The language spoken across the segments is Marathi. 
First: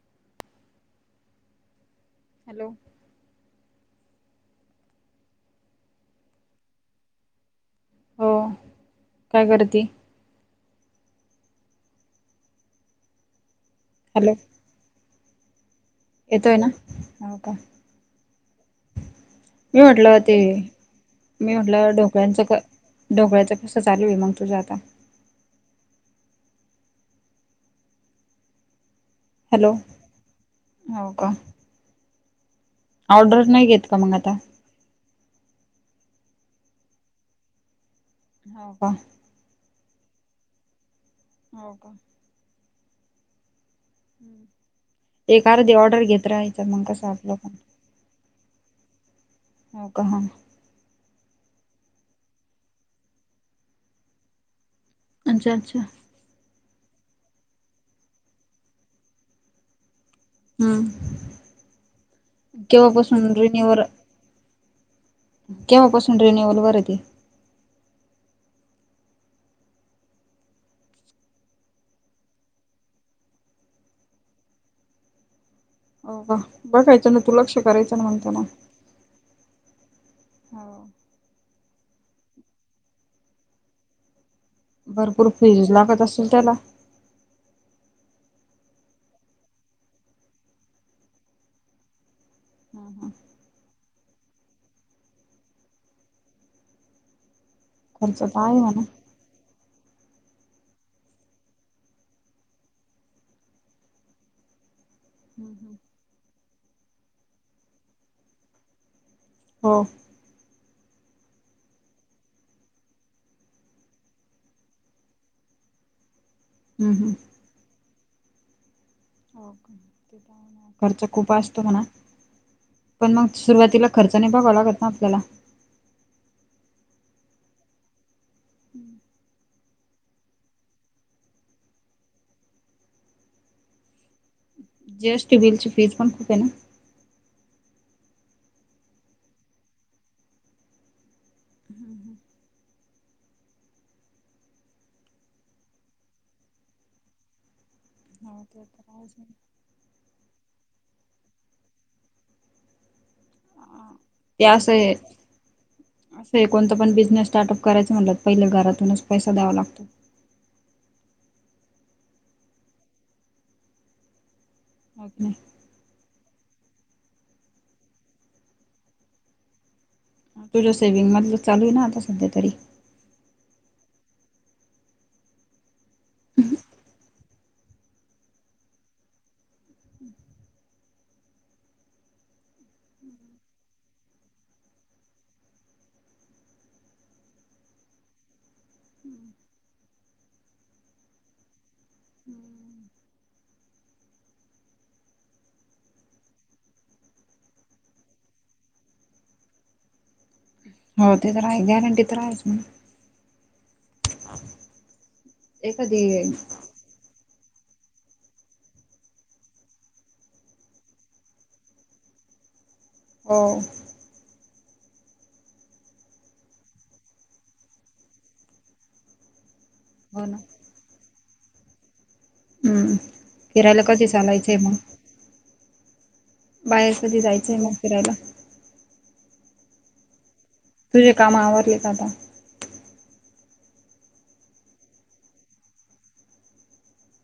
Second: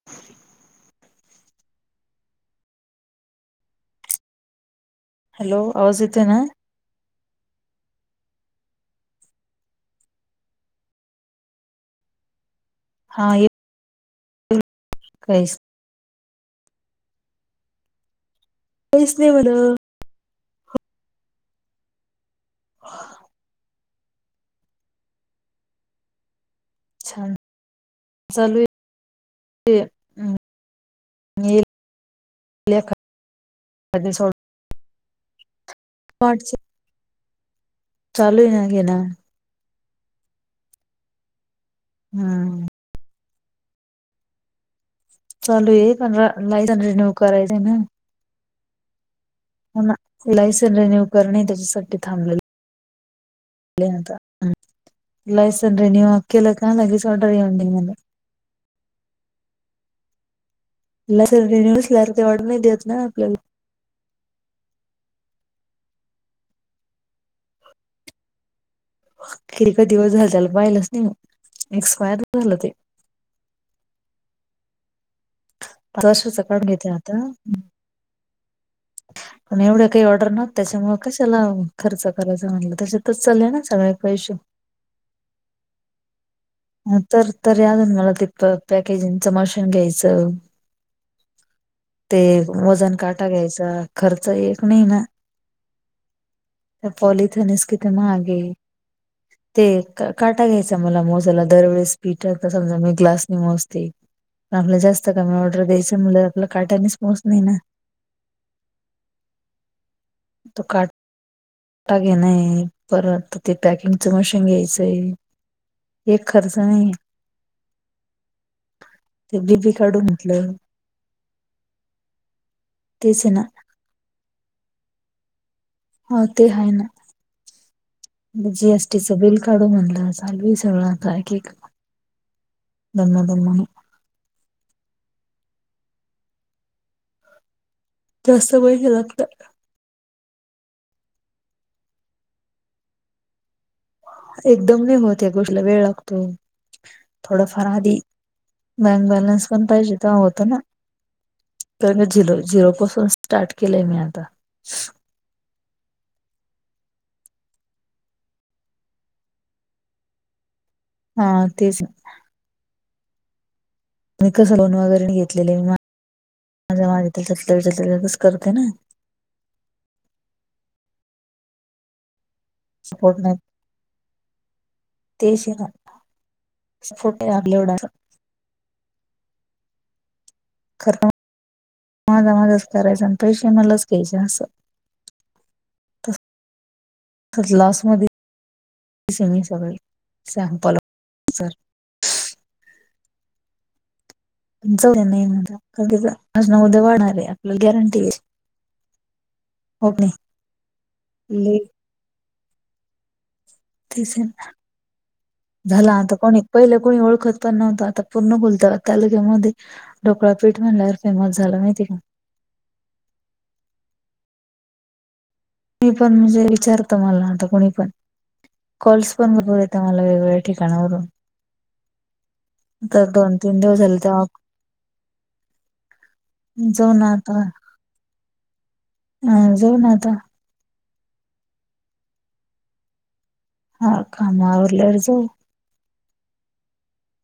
[inaudible] हॅलो. हॅलो आवाज येते ना? हो, काय करती? हा, ये हॅलो, येतोय ना? हो का. काहीच नाही बरं मी म्हटलं ते, मी म्हटलं ढोकळ्यांच -ढोकळ्याच कस तं चालू आहे मग तुझं आता. अच्छा चालू हॅलो हो का ऑर्डर नाही घेत का मग आता [unintelligible] [unintelligible] चालू आहे ना हो का घेन. हो का? हम. एक चालू अर्धी आहे ऑर्डर पण घेत राहायचं लायसन मग कसं रिन्यू आपलं पण करायचंय ना हो ना का हा इलाईस रिन्यू करणे त्याच्यासाठी थांबलेले [unintelligible] अच्छा इलाईस अच्छा आणि रिन्यू केल का लगेच ऑर्डर येऊ दे म्हणे. हम्, लायसन रिन्यू असल्यावर ते ऑर्डर नाही देत ना केव्हापासून आपल्याला रीनिवर केव्हापासून रिन्यवल वर ते? कि क दिवस झालं त्याला पाहिलंच नाही, एक्सपायर झालं ते. पाच हो का, वर्षाच काढून घेते बघायचं ना तू आता लक्ष करायचं ना म्हणतेना. पण एवढे काही ऑर्डर नव्हत्या हो त्याच्यामुळे कशा तेला खर्च करायच म्हटलं त्याच्यातच चालले ना सगळे पैसे. भरपूर फीज लागत असेल त्याला? ह तर, तरी अजून मला तिथं पॅकेजिंग चं मशीन घ्यायचं. ते वजन काटा घ्यायचा, खर्च एक नाही ना. तर पॉलिथिनच किती खर्च महाग तर ये, आहे म्हणा ते काटा घ्यायचा मला मोज ला दरवेेळेस पीठ आता समजा मी ग्लास नी मोजते. आपला जास्त कमी ऑर्डर द्यायचं म्हणल आपल्या काटानेच मोज नाही ना. हो. तो काट टा घेना ये, परत ते पॅकिंगच मशीन घ्यायचंय. एक खर्च नाही हम्म ये. हम्म खर्च खूप असतो म्हणा, पण तेच मग आहे ना सुरुवातीला खर्च नाही बघावा लागत ना आपल्याला. हो ते आहेय, जी एस टी च बिल काडू म्हणलं, झाली सगळं आता एक एक दमा दम जी एस टी बिलची फीज पण खुपे ना? जास्त पैसे हे लागतात. हम हम. एकदम नाही होत्या गोष्टीला वेळ लागतो, थोडफार आधी हो ते तर बँक आहेच बॅलन्स पण पाहिजे तेव्हा होत ना, कारण का झिरो -झिरो पासून स्टार्ट केलंय ना. मी आज. ते आस ये असं आहे कोणता पण बिझनेस स्टार्टअप करायचं म्हणलं पहिले घरातूनच पैसा द्यावा लागतो. हा तेच. मी कसं लोन वगैरे हो की नाही घेतलेले माझ्या माझ्या [unintelligible] करते ना. तुझ्या सेव्हिंग मधलं चालू आहे ना आता सध्या तरी. सपोर्ट नाही. तेस ना [inaudible] सपोर्ट नाही [unintelligible] खरं [inaudible] माझ माझच करायच आणि पैसे मलाच घ्यायच असं. त लॉस मधी मी सगळे [inaudible] सॅम्पल सर. [inaudible] पण जाऊदे म्हटल माझ आज न उद्या वाढणार आहे आपलं गॅरंटी आहे. हो कणी? हो ते तर आहेच गॅरंटी तर आहेच म्हणा. तेच [inaudible] झाला एखादी आता कोणी पहिलं कुणी ओळखत पण नव्हतं, आता पूर्ण बोलत तालुक्यामध्ये. ढोकळापीठ म्हणल्यावर फेमस झाला माहितीय काय. हा. मी पण म्हणजे विचारतं मला आता कोणी पण. कॉल्स पण बर देत मला हो ना वेगवेगळ्या ठि काणावरून [inaudible] हम्म तर दोन-तीन दिवस फिरायला झाले कधी तेव्हा चालायचंय जाऊ ना बाहेरसाठी आता जायचंय मग फिरायला. अ जाऊ ना आता. तुझे काम आवरलेेत का आता? हा कामा आल्यावर जाऊ.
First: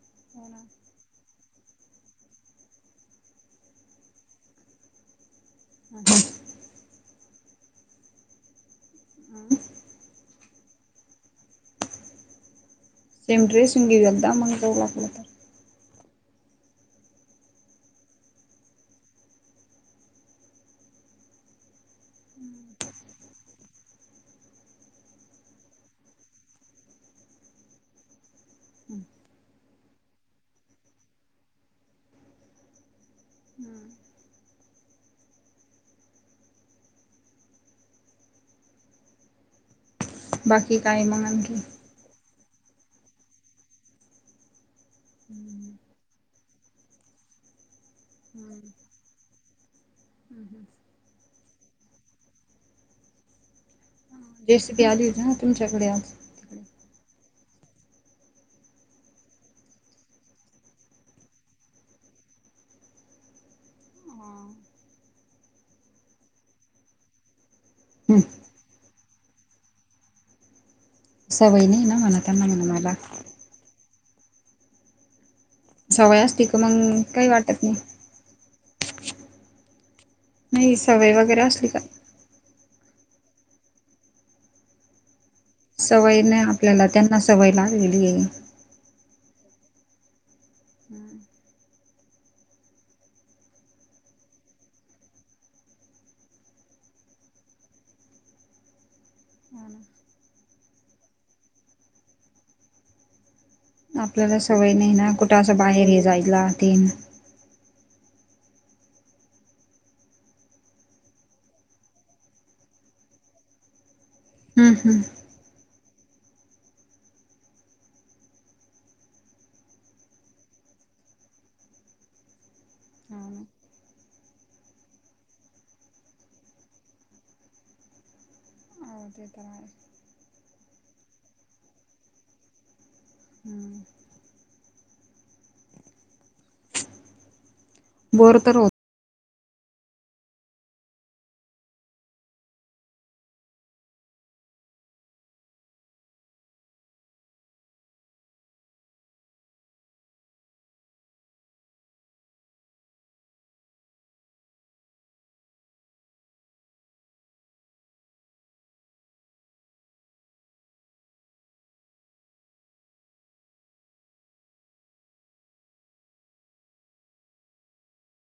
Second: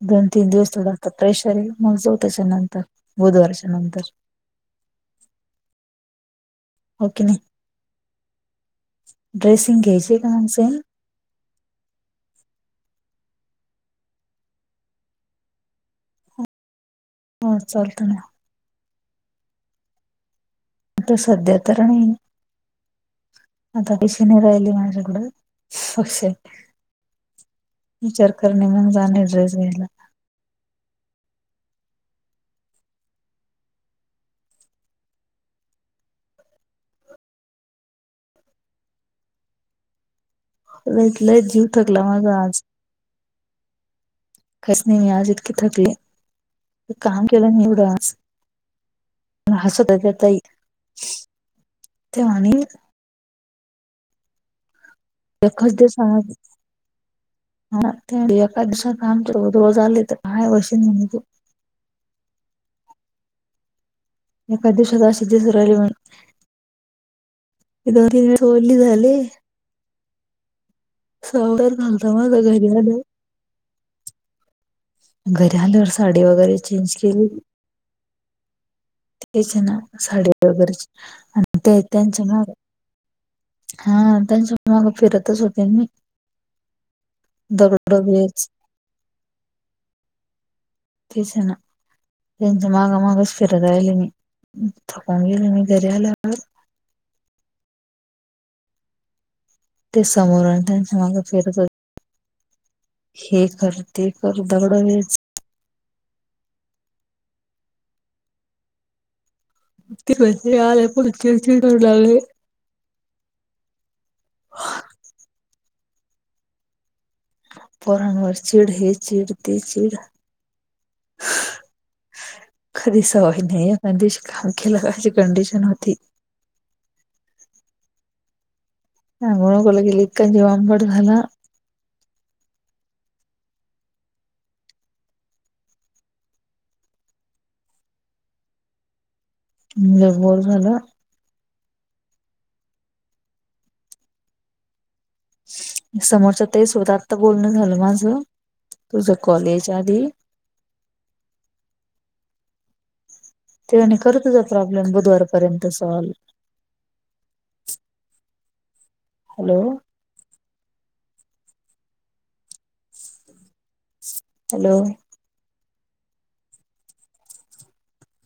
दोन-तीन दिवस थोडं आता प्रेशर ये मग जाऊ तेच्यानंतर बुधवारच्या नंतर. [inaudible] हो का नाई [inaudible] ड्रेसिंग घ्यायची कुणाच. सेम ड्रेसून घेऊ एकदा मग जाऊ ला आपलं तर. बरं चालत्या ना. ते सध्या तर नाही. आता डिशी नाही रायली माझ्याकडून सो [unintelligible] विचार करणे मग जाणे ड्रेस घ्यायला. [inaudible] बाकी काय मग वेतलय आणखी जीव थकला माझा आज. कायचं नाही मी आज इतकी थकले. काम केलं नाही एवढं आज. [inaudible] मग हसवत्या त्या ताई [inaudible] तेव्हा आणि रेसिपी आली होती ना एकच तुमच्याकडे आज? हा ते एका दिवसा काम कर रोज आले तर काय वशीनू म्हण तू. एका दिवसत सुर आले [inaudible] म्हण हम्म सली झाले [unintelligible] सवय सावळार नाही ना झालता म्हणा माझा त्यांना घरी म्हणा मला. आल्यावर घरी आल्यावर सवय साडी असती का वगैरे चेंज मग केली. काही वाटत नाही तेचे ना साडी नाही वगैरेची सवय वगैरे आणि असली का ते त्यांच ना हा त्यांच्या मग फिरतच होत. सवय नाही आपल्याला त्यांना सवय दगड लागलेलीये. वेच तेच हाय ना. त्यांचा मागा-मागस फिरत रायले मी थकून गेले मी घरी आल्यावर. ते समोर आणि त्यांच्या माग फिरत हो हे खरं आपल्याला सवय नाही ना कुठं असं बाहेर हे जायला तेन. ते वरती आले पुढचे चिडलाले. हम्म ह. पोरांवर चिड, हे चिड ते चिड. कधी सवय नाही, पण तशी काम केलं कशी कंडिशन होती. हो ते ह तर मुळक [unintelligible] गेली जीव आंबड झाला. हम्म. बोर तर हो म्हणजे बोर झालं. समोरच्या ते स्वतः आता बोलणं झालं माझं तुझं कॉल यायच्या आधी. तेनी करतच प्रॉब्लेम बुधवारपर्यंत सॉल्व. हॅलो. हॅलो.